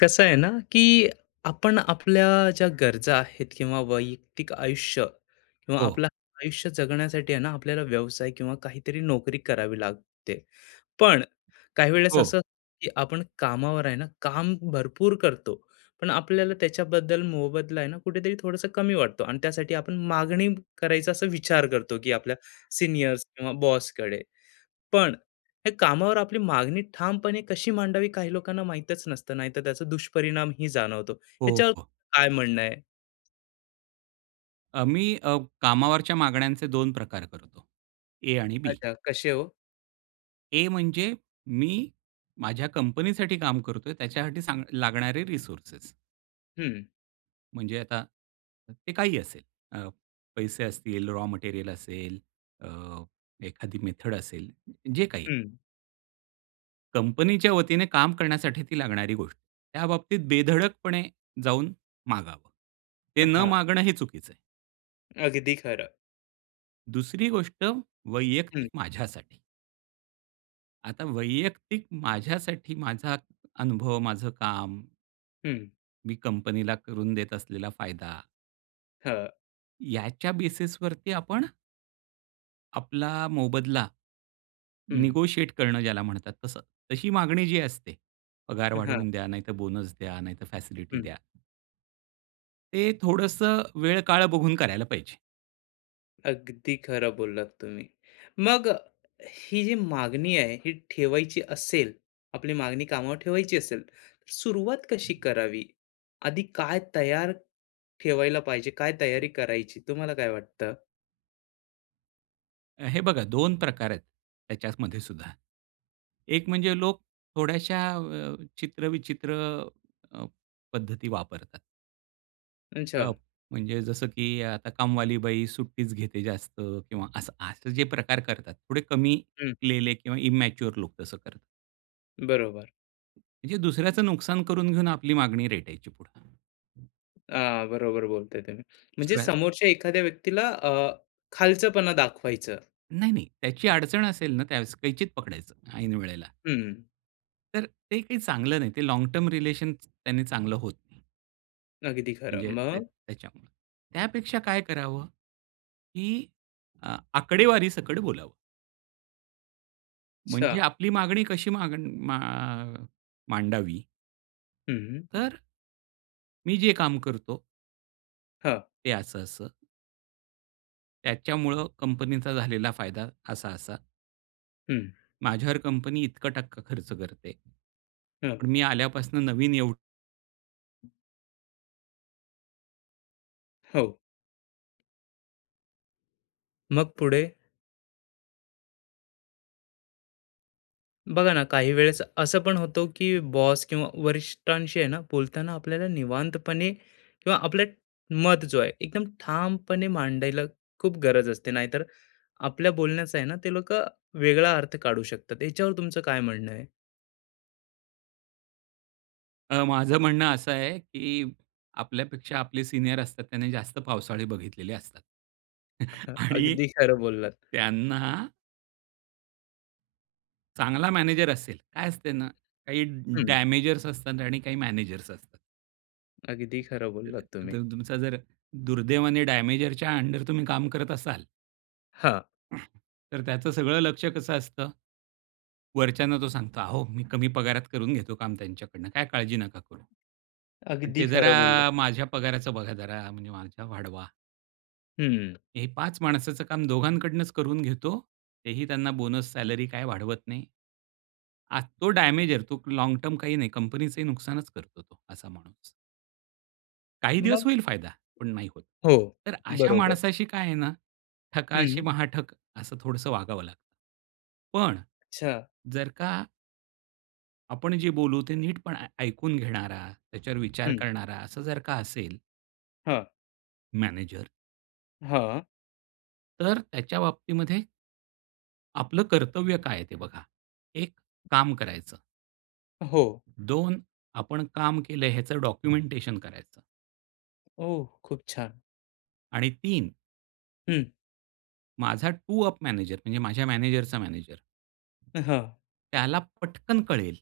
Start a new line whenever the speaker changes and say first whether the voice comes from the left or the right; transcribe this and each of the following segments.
left: कसं आहे ना, की आपण आपल्या ज्या गरजा आहेत किंवा वैयक्तिक आयुष्य किंवा
right: हो,
left: आपलं आयुष्य जगण्यासाठी आहे ना, आपल्याला व्यवसाय किंवा काहीतरी नोकरी करावी लागते. पण काही वेळेस
right: हो,
left: असं की आपण कामावर आहे ना, काम भरपूर करतो, पण आपल्याला त्याच्याबद्दल मोबदला आहे ना, कुठेतरी थोडंसं कमी वाटतो आणि त्यासाठी आपण मागणी करायचा असा विचार करतो, की आपल्या सीनियर्स किंवा बॉसकडे. पण हे कामावर आपली मागणी ठामपणे कशी मांडावी काही लोकांना माहीतच नसतं, नाहीतर त्याचा दुष्परिणाम ही जाणवतो.
right: हो,
left: ह्याच्यावर
right: हो.
left: काय म्हणणं आहे?
right: मी कामावरच्या मागण्यांचे 2 प्रकार करतो. ए आणि बी.
left: अच्छा, कसे हो?
right: ए म्हणजे मी माझ्या कंपनीसाठी काम करतोय त्याच्यासाठी सांग लागणारे रिसोर्सेस.
left: हं,
right: म्हणजे आता ते काही असेल. अ, पैसे असतील, रॉ मटेरियल असेल, अ, एखादी मेथड असेल, जे काही.
left: हं.
right: कंपनीच्या वतीने काम करण्यासाठी ती लागणारी गोष्ट. त्या बाबतीत बेधडकपणे जाऊन मागावं. ते न
left: हां,
right: मागणं हे चुकीचं आहे.
left: अगदी खरं.
right: दुसरी गोष्ट
left: हं,
right: वैयक्तिक माझ्यासाठी. आता वैयक्तिक माझ्यासाठी माझा अनुभव, माझं काम,
left: हं.
right: मी कंपनीला करून देत असलेला फायदा,
left: हां,
right: याच्या बेसिसवरती आपण आपला मोबदला
left: हं.
right: निगोशिएट करणं ज्याला म्हणतात तसं. तशी मागणी जी असते, पगार
left: हां,
right: वाढवून द्या, नाहीतर बोनस द्या, नाहीतर फॅसिलिटी
left: हं.
right: द्या. ते थोडंसं वेळ काळ बघून करायला पाहिजे.
left: अगदी खरं बोललात तुम्ही. मग ही जी मागणी आहे, ही ठेवायची असेल, आपली मागणी कामावर ठेवायची असेल, तर सुरुवात कशी करावी? आधी काय तयार ठेवायला पाहिजे? काय तयारी करायची? तुम्हाला काय वाटतं?
right: हे बघा दोन प्रकार आहेत त्याच्यामध्ये सुद्धा. एक म्हणजे लोक थोड्याशा चित्रविचित्र अ, पद्धती वापरतात.
left: अच्छा.
right: अ, म्हणजे जसं की आता कामवाली बाई सुट्टीच घेते जास्त किंवा असं असं जे प्रकार करतात. थोडे कमी
left: हं.
right: लेले किंवा इमॅच्युअर लोक तसं करतात.
left: बरोबर.
right: म्हणजे दुसऱ्याचं नुकसान करून घेऊन आपली मागणी रेटायची पुढं.
left: बरोबर बोलताय तुम्ही. म्हणजे
right: दुसऱ्या
left: समोरच्या एखाद्या व्यक्तीला खालचंपणा दाखवायचं.
right: नाही, नाही. त्याची अडचण असेल ना त्यावेळेस कैचीत पकडायचं ऐन वेळेला.
left: हं.
right: तर ते काही चांगलं नाही. ते लाँग टर्म रिलेशन त्याने चांगलं होत नाही.
left: अगदी
right: म्हणजे
left: खरं.
right: त्या
left: मग
right: त्याच्यामुळं. त्यापेक्षा काय करावं, की आकडेवारीसकट बोलावं. म्हणजे
left: अच्छा.
right: आपली मागणी कशी मागण मा मांडावी,
left: हं.
right: तर "मी जे काम करतो
left: हां.
right: ते असं-असं. त्याच्यामुळं कंपनीचा झालेला फायदा असा-असा.
left: हं.
right: माझ्यावर कंपनी इतका टक्का खर्च करते.
left: हं.
right: पण मी आल्यापासून नवीन एवढं".
left: हो. मग पुढे बघा ना, काही वेळेस असं पण होतो की बॉस किंवा वरिष्ठांशी आहे ना, बोलताना आपल्याला निवांतपणे किंवा आपलं मत जो आहे, एकदम ठामपणे मांडायला खूप गरज असते. नाहीतर आपल्या बोलण्याचा आहे ना, ते लोकं वेगळा अर्थ काढू शकतात. याच्यावर तुमचं काय म्हणणं
right: माझं म्हणणं असं आहे, की आपल्यापेक्षा आपले सीनियर असतात त्यांनी जास्त पावसाळे बघितलेले असतात. आणि
left: अगदी खरं बोललात.
right: त्यांना चांगला मॅनेजर असेल, काय असते ना, काही
left: हं,
right: डॅमेजर्स असतात आणि काही मॅनेजर्स असतात.
left: अगदी खरं
right: तर
left: बोललात तुम्ही.
right: तर तुमचा जर दुर्दैवाने डॅमेजरच्या अंडर तुम्ही काम करत असाल,
left: हां,
right: तर त्याचं सगळं लक्ष कसं असतं? वरच्यांना तो सांगतो, "अहो, मी कमी पगारात करून घेतो काम त्यांच्याकडनं. काय काळजी नका करू. पण
left: अगदी
right: ते जरा
left: खरं बोललात.
right: माझ्या पगाराचं बघा जरा, म्हणजे माझ्या वाढवा.
left: हं,
right: हे 5 माणसाचं काम दोघांकडनंच करून घेतो. तेही त्यांना बोनस, सॅलरी काय वाढवत नाही." आ, तो डॅमेजर. तो लाँग टर्म काही नाही. कंपनीचंही नुकसानच करतो तो असा माणूस. काही दिवस
left: मग
right: होईल फायदा, पण नाही होत.
left: हो,
right: तर अशा
left: बरोबर.
right: माणसाशी काय आहे ना, ठकाशी
left: हं,
right: महाठक असं थोडंसं वागावं लागतं. पण
left: अच्छा.
right: जर का आपण जे बोलू ते नीट पण ऐकून घेणारा, त्याच्यावर विचार
left: हं,
right: करणारा असं जर का असेल
left: हां,
right: मॅनेजर,
left: हां,
right: तर त्याच्या बाबतीमध्ये आपलं कर्तव्य काय आहे ते बघा. एक, काम करायचं.
left: हो.
right: दोन, आपण काम केलंय ह्याचं डॉक्युमेंटेशन करायचं
left: ओह! खूप छान.
right: आणि तीन,
left: हं,
right: माझा टू अप मॅनेजर म्हणजे माझ्या मॅनेजरचा मॅनेजर
left: हां,
right: त्याला पटकन कळेल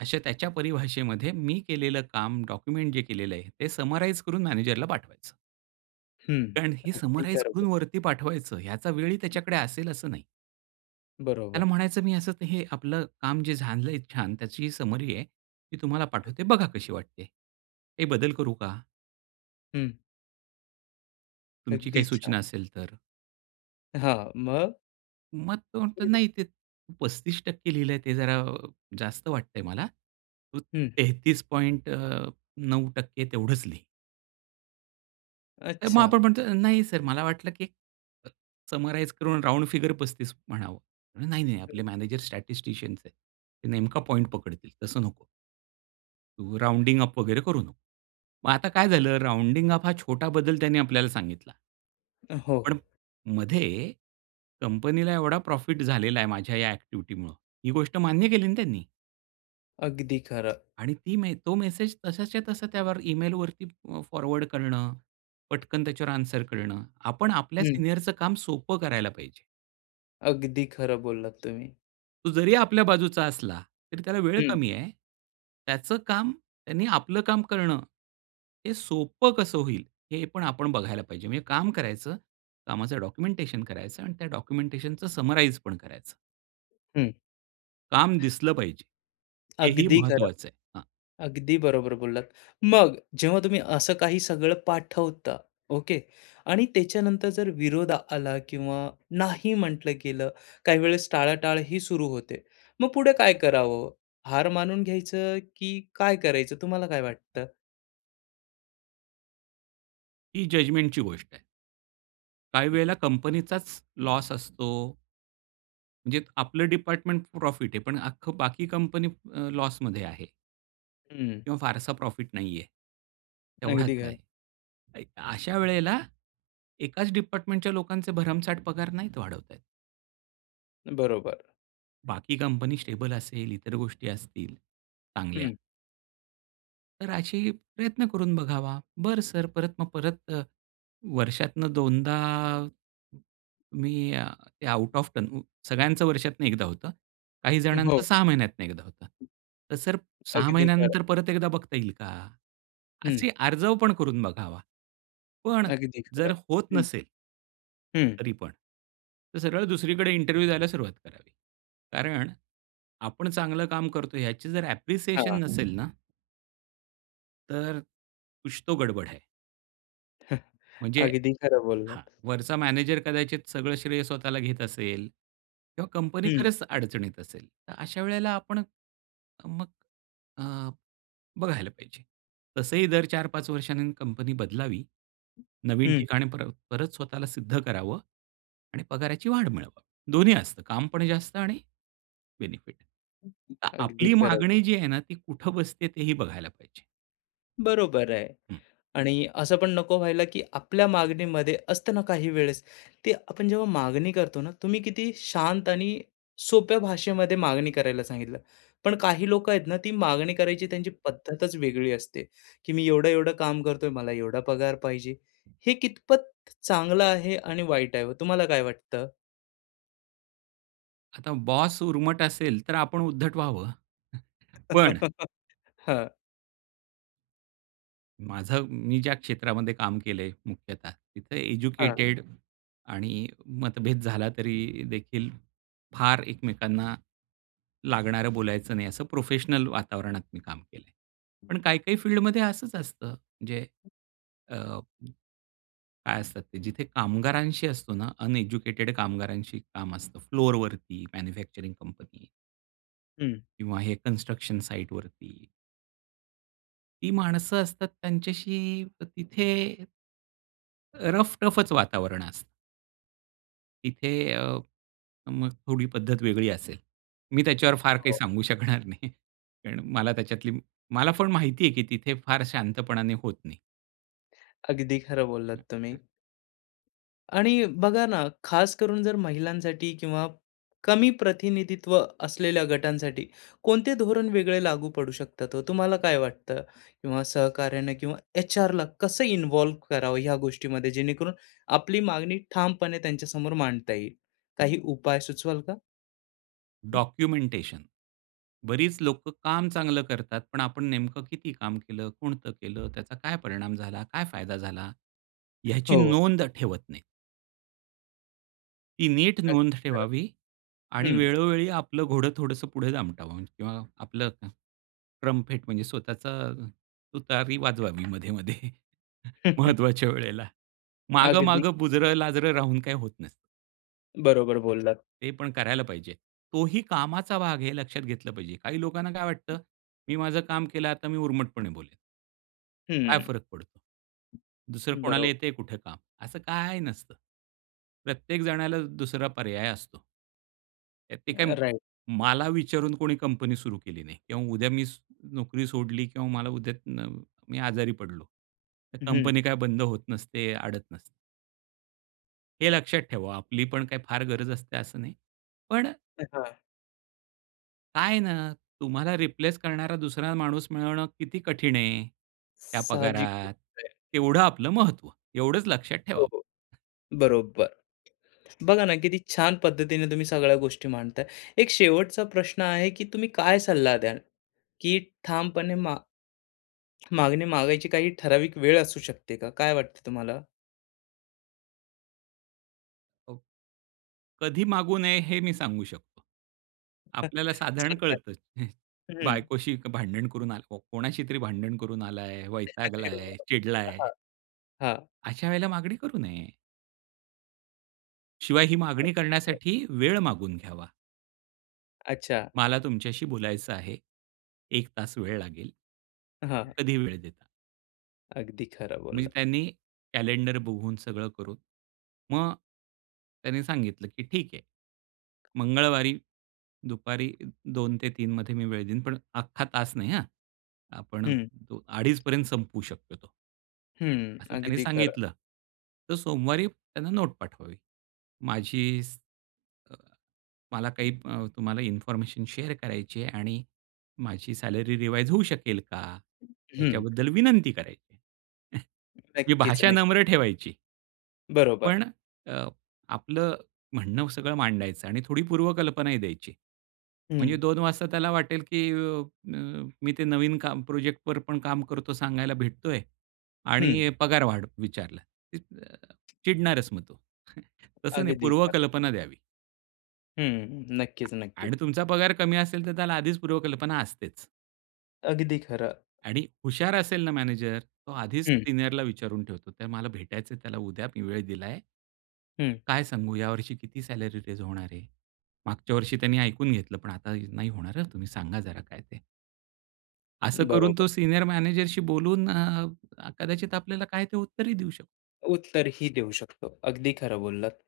right: अशा त्याच्या परिभाषेमध्ये मी केलेलं काम, डॉक्युमेंट जे केलेलं आहे, ते समराईज करून मॅनेजरला पाठवायचं.
left: हं,
right: कारण हे
left: अगदी
right: समराईज
left: खरं
right: करून वरती पाठवायचं, ह्याचा वेळही त्याच्याकडे असेल असं नाही. त्याला
left: बरोबर.
right: म्हणायचं मी असं ते हे आपलं काम जे झालंय छान, त्याची समरी आहे, ती तुम्हाला पाठवते. बघा कशी वाटते. काही बदल करू का?
left: हं,
right: तुमची काही
left: अगदी
right: सूचना
left: छान.
right: असेल तर?
left: हां, मग?
right: मग तो म्हणतो, "नाही ते तू 35% लिहिलंय ते जरा जास्त वाटतंय मला. तू
left: हं,
right: 33 पॉइंट 9% तेवढंच लिह." तर मग
left: अच्छा.
right: आपण म्हणतो, "नाही सर, मला वाटलं की अ, समराईज करून राउंड फिगर 35 म्हणावं." म्हणे, "नाही, नाही, आपले मॅनेजर स्टॅटिस्टिशियन्स आहेत. ते नेमका पॉइंट पकडतील. तसं नको. तू राउंडिंग अप वगैरे करू नको." मग आता काय झालं, राउंडिंग अप हा छोटा बदल त्यांनी आपल्याला सांगितला.
left: हं, हो,
right: पण मध्ये कंपनीला एवढा प्रॉफिट झालेला आहे माझ्या या ॲक्टिव्हिटीमुळं, ही गोष्ट मान्य केली ना त्यांनी.
left: अगदी खरं.
right: आणि ती तो मेसेज तसाच्या तसा त्यावर ईमेलवरती फॉरवर्ड करणं, पटकन त्याच्यावर आन्सर करणं. आपण आपल्या
left: हं,
right: सीनियरचं काम सोपं करायला पाहिजे.
left: अगदी खरं बोललात तुम्ही.
right: तो जरी आपल्या बाजूचा असला, तरी त्याला वेळ
left: हं,
right: कमी आहे. त्याचं काम त्यांनी आपलं काम करणं, हे सोपं कसं होईल, हे पण आपण बघायला पाहिजे. म्हणजे काम करायचं, कामाचं डॉक्युमेंटेशन करायचं आणि त्या डॉक्युमेंटेशनचं समराईज पण करायचं.
left: हं,
right: काम दिसलं पाहिजे. हेही
left: अगदी खरं.
right: महत्वाचं आहे.
left: अगदी बरोबर बोललात. मग जेव्हा तुम्ही असं काही सगळं पाठवता, ओके. आणि त्याच्यानंतर जर विरोध आला किंवा नाही म्हटलं गेलं, काही वेळेस टाळाटाळ ही सुरू होते. मग पुढे काय करावं? हार मानून घ्यायचं की काय करायचं? तुम्हाला काय वाटतं?
right: ही जजमेंटची गोष्ट आहे. काही वेळेला कंपनीचाच लॉस असतो. म्हणजे आपलं डिपार्टमेंट प्रॉफिट आहे, पण अख्खं बाकी कंपनी लॉसमध्ये आहे
left: हं,
right: किंवा फारसा प्रॉफिट नाहीये. तेवढाच
left: अगदी
right: आहे.
left: खरं.
right: अ, अशा वेळेला एकाच डिपार्टमेंटच्या लोकांचे भरमसाठ पगार नाहीत वाढवता येत.
left: बरोबर.
right: बाकी कंपनी स्टेबल असेल, इतर गोष्टी असतील चांगल्या.
left: हं.
right: तर अशी प्रयत्न करून बघावा. बरं सर परत मग परत वर्षातनं 2दा तुम्ही ते आउट ऑफ टर्न सगळ्यांचं वर्षातनं एकदा होतं. काही जणांचं
left: हो,
right: 6 महिन्यातनं एकदा होतं. तर सर 6
left: अगदी खरं.
right: महिन्यानंतर परत एकदा बघता येईल का?
left: हं,
right: असे आर्जव पण करून बघावा. पण
left: अगदी
right: जर
left: खरं.
right: होत
left: हं,
right: नसेल
left: हं.
right: तरी पण, तर सरळ दुसरीकडे इंटरव्ह्यू द्यायला सुरुवात करावी. कारण आपण चांगलं काम करतो ह्याची जर
left: हां.
right: ॲप्रिसिएशन नसेल ना तर कुछ तो गडबड है. म्हणजे
left: अगदी खरं
right: हां,
left: बोललात.
right: वरचा मॅनेजर कदाचित सगळं श्रेय स्वतःला घेत असेल किंवा कंपनी
left: हं,
right: खरंच अडचणीत असेल. तर अशा वेळेला आपण मग अ, बघायला पाहिजे. तसंही दर 4-5 वर्षांनी कंपनी बदलावी. नवीन
left: हं.
right: ठिकाणी परत स्वतःला सिद्ध करावं आणि पगाराची वाढ मिळवावी. दोन्ही असतं काम पण जास्त आणि बेनिफिट. तर
left: अगदी
right: आपली
left: खरं.
right: मागणी जी आहे ना, ती कुठं बसते तेही बघायला पाहिजे.
left: बरोबर आहे. आणि असं पण नको व्हायला, की आपल्या मागणीमध्ये असतं ना काही वेळेस, ते आपण जेव्हा मागणी करतो ना, तुम्ही किती शांत आणि सोप्या भाषेमध्ये मागणी करायला सांगितलं. पण काही लोकं आहेत ना, ती मागणी करायची त्यांची पद्धतच वेगळी असते, की मी एवढं-एवढं काम करतोय, मला एवढा पगार पाहिजे. हे कितपत चांगलं आहे आणि वाईट आहे हो? तुम्हाला काय वाटतं?
right: आता बॉस उर्मट असेल, तर आपण उद्धट व्हावं. पण
left: हां,
right: माझं मी ज्या क्षेत्रामध्ये काम केलंय मुख्यतः, तिथे
left: हां.
right: एज्युकेटेड आणि मतभेद झाला तरी देखील फार एकमेकांना लागणारं बोलायचं नाही, असं प्रोफेशनल वातावरणात मी काम केलंय. पण काही-काही फील्डमध्ये असंच असतं, म्हणजे अ, काय असतात ते, जिथे कामगारांशी असतो ना, अनएज्युकेटेड कामगारांशी काम असतं. फ्लोरवरती मॅन्युफॅक्चरिंग कंपनी
left: हं.
right: किंवा हे कन्स्ट्रक्शन साइटवरती. ती माणसं असतात त्यांच्याशी तिथे रफ टफच वातावरण असतं. तिथे मग थोडी पद्धत वेगळी असेल. मी त्याच्यावर फार काही
left: हो.
right: सांगू शकणार नाही. कारण मला पण माहिती आहे, की तिथे फार शांतपणाने होत नाही.
left: अगदी खरं बोललात तुम्ही. आणि बघा ना, खास करून जर महिलांसाठी किंवा कमी प्रतिनिधित्व असलेल्या गटांसाठी कोणते धोरण वेगळे लागू पडू शकतात हो? तुम्हाला काय वाटतं? किंवा सहकार्याने किंवा एचआरला कसं इन्व्हॉल्व्ह करावं ह्या गोष्टीमध्ये जेणेकरून आपली मागणी ठामपणे त्यांच्यासमोर मांडता येईल? काही उपाय सुचवाल का?
right: डॉक्युमेंटेशन. बरीच लोक काम चांगलं करतात, पण आपण नेमकं किती काम केलं, कोणतं केलं, त्याचा काय परिणाम झाला, काय फायदा झाला, ह्याची
left: हो.
right: नोंद ठेवत नाहीत. ती नीट
left: अगदी
right: नोंद
left: खरं.
right: ठेवावी आणि
left: हं.
right: वेळोवेळी आपलं घोडं थोडंसं पुढे दामटावं किंवा आपलं ट्रम्पेट म्हणजे स्वतःचा तुतारी वाजवावी मध्ये-मध्ये महत्त्वाच्या वेळेला.
left: अगदी
right: मागं-मागं बुजरं-लाजरं राहून काय होत नसतं.
left: बरोबर बोललात.
right: ते पण करायला पाहिजे. तोही कामाचा भाग हे लक्षात घेतलं पाहिजे. काही लोकांना काय वाटतं, मी माझं काम केलं, आता मी उर्मटपणे बोलेन. काय
left: हं.
right: फरक पडतो? दुसरं कोणाला
left: बरोबर.
right: येतंय कुठे काम? असं काही नसतं. प्रत्येक जणाला दुसरा पर्याय असतो. त्यात ते काय,
left: राइट.
right: मला विचारून कोणी कंपनी सुरू केली नाही किंवा उद्या मी स नोकरी सोडली किंवा मला उद्या न मी आजारी पडलो. तर
left: हं.
right: कंपनी काय बंद होत नसते, अडत नसते. हे लक्षात ठेवा. आपली पण काही फार गरज असते असं नाही. पण
left: हां.
right: काय ना, तुम्हाला रिप्लेस करणारा दुसरा माणूस मिळवणं किती कठीण आहे, त्या
left: साहजिक
right: पगारात.
left: गोष्ट आहे.
right: तेवढं आपलं महत्त्व. एवढंच लक्षात
left: हो,
right: ठेवावं.
left: हो. बरोबर. बघा ना, किती छान पद्धतीने तुम्ही सगळ्या गोष्टी मांडताय. एक शेवटचा प्रश्न आहे, की तुम्ही काय सल्ला द्याल, की ठामपणे मागणी मागायची काही ठराविक वेळ असू शकते का? काय वाटतं तुम्हाला?
right: हो. कधी मागू नये हे मी सांगू शकतो. आपल्याला साधारण
left: सांगा.
right: कळतं.
left: हं.
right: बायकोशी भांडण करून आला कोणाशी तरी भांडण करून आलाय,
left: अरे
right: वैतागलाय,
left: वाह!
right: चिडलाय.
left: हां, हां.
right: अशा वेळेला मागणी करू नये. शिवाय ही मागणी करण्यासाठी वेळ मागून घ्यावा.
left: अच्छा.
right: मला तुमच्याशी बोलायचं आहे. 1 तास वेळ लागेल.
left: हां,
right: कधी वेळ देता?
left: अगदी खरं
right: म्हणजे
left: बोललात.
right: त्यांनी कॅलेंडर बघून सगळं करून, मग त्यांनी सांगितलं, की "ठीक आहे, मंगळवारी दुपारी 2 ते 3 मध्ये मी वेळ देईन, पण अख्खा तास नाही हां, आपण
left: हं,
right: 2:30 पर्यंत संपवू शक्यतो."
left: हं.
right: असं त्यांनी
left: अगदी खरं.
right: सांगितलं. तर सोमवारी त्यांना नोट पाठवावी. माझी स अ, तुम्हाला इन्फॉर्मेशन शेअर करायची आहे आणि माझी सॅलरी रिवाईज होऊ शकेल का?
left: हं.
right: याच्याबद्दल विनंती करायची. म्हणजे
left: नक्कीच,
right: भाषा
left: नक्की.
right: नम्र ठेवायची.
left: बरोबर.
right: पण अ, आपलं म्हणणं सगळं मांडायचं आणि थोडी पूर्वकल्पनाही द्यायची.
left: हं,
right: म्हणजे 2 वाजता त्याला वाटेल, की अ, अ, मी ते नवीन काम प्रोजेक्टवर पण काम करतो सांगायला भेटतोय
left: हं.
right: आणि पगार वाढ विचारला. ते, अ, चिडणारच मग तो. तसं नाही
left: अगदी खरं.
right: पूर्वकल्पना द्यावी.
left: हं, नक्कीच, नक्कीच.
right: आणि तुमचा पगार कमी असेल, तर त्याला आधीच पूर्वकल्पना असतेच.
left: अगदी खरं.
right: आणि हुशार असेल ना मॅनेजर, तो आधीच
left: हं,
right: सीनियरला विचारून ठेवतो. तर मला भेटायचं आहे त्याला उद्या, मी वेळ दिलाय.
left: हं.
right: काय सांगू यावर्षी किती सॅलरी रेज होणार आहे? मागच्या वर्षी त्यांनी ऐकून घेतलं, पण आता नाही होणार हं, तुम्ही सांगा जरा काय ते. असं करून
left: बरोबर.
right: तो सीनियर मॅनेजरशी बोलून कदाचित आपल्याला काय ते उत्तरही देऊ शकतो.
left: उत्तरही देऊ शकतो. अगदी खरं बोललात.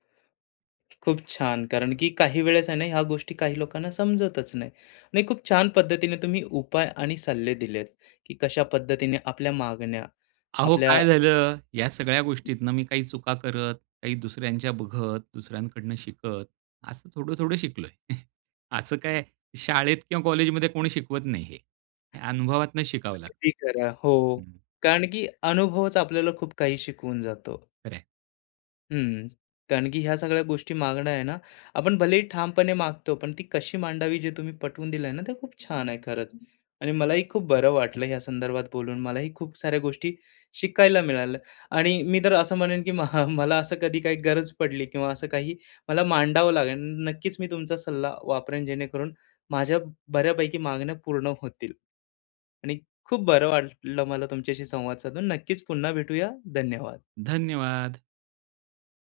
left: खूप छान. कारण की काही वेळेस आहे ना, ह्या गोष्टी काही लोकांना समजतच नाही. आणि खूप छान पद्धतीने तुम्ही उपाय आणि सल्ले दिलेत, की कशा पद्धतीने आपल्या मागण्या,
right: अहो,
left: आपल्या
right: काय झालं, या सगळ्या गोष्टीतनं मी काही चुका करत, काही दुसऱ्यांच्या बघत, दुसऱ्यांकडनं शिकत, असं थोडं-थोडं शिकलोय. असं काय शाळेत किंवा कॉलेजमध्ये कोणी शिकवत नाही हे. हे
left: स-
right: अनुभवातनं शिकावं लागतं.
left: अगदी खरं. हो. हो.
right: हं,
left: कारण की अनुभवच आपल्याला खूप काही शिकवून जातो.
right: खरं.
left: हं, कारण की ह्या सगळ्या गोष्टी मागणं आहे ना, आपण भलेही ठामपणे मागतो, पण ती कशी मांडावी जे तुम्ही पटवून दिलंय ना, ते खूप छान आहे खरंच. आणि मलाही खूप बरं वाटलं ह्या संदर्भात बोलून. मलाही खूप साऱ्या गोष्टी शिकायला मिळाल्या आणि मी तर असं म्हणेन की मला असं कधी काही गरज पडली किंवा असं काही मला मांडावं लागेल, नक्कीच मी तुमचा सल्ला वापरेन जेणेकरून माझ्या बऱ्यापैकी मागण्या पूर्ण होतील. आणि खूप बरं वाटलं मला तुमच्याशी संवाद साधून. नक्कीच पुन्हा भेटूया. धन्यवाद.
right: धन्यवाद.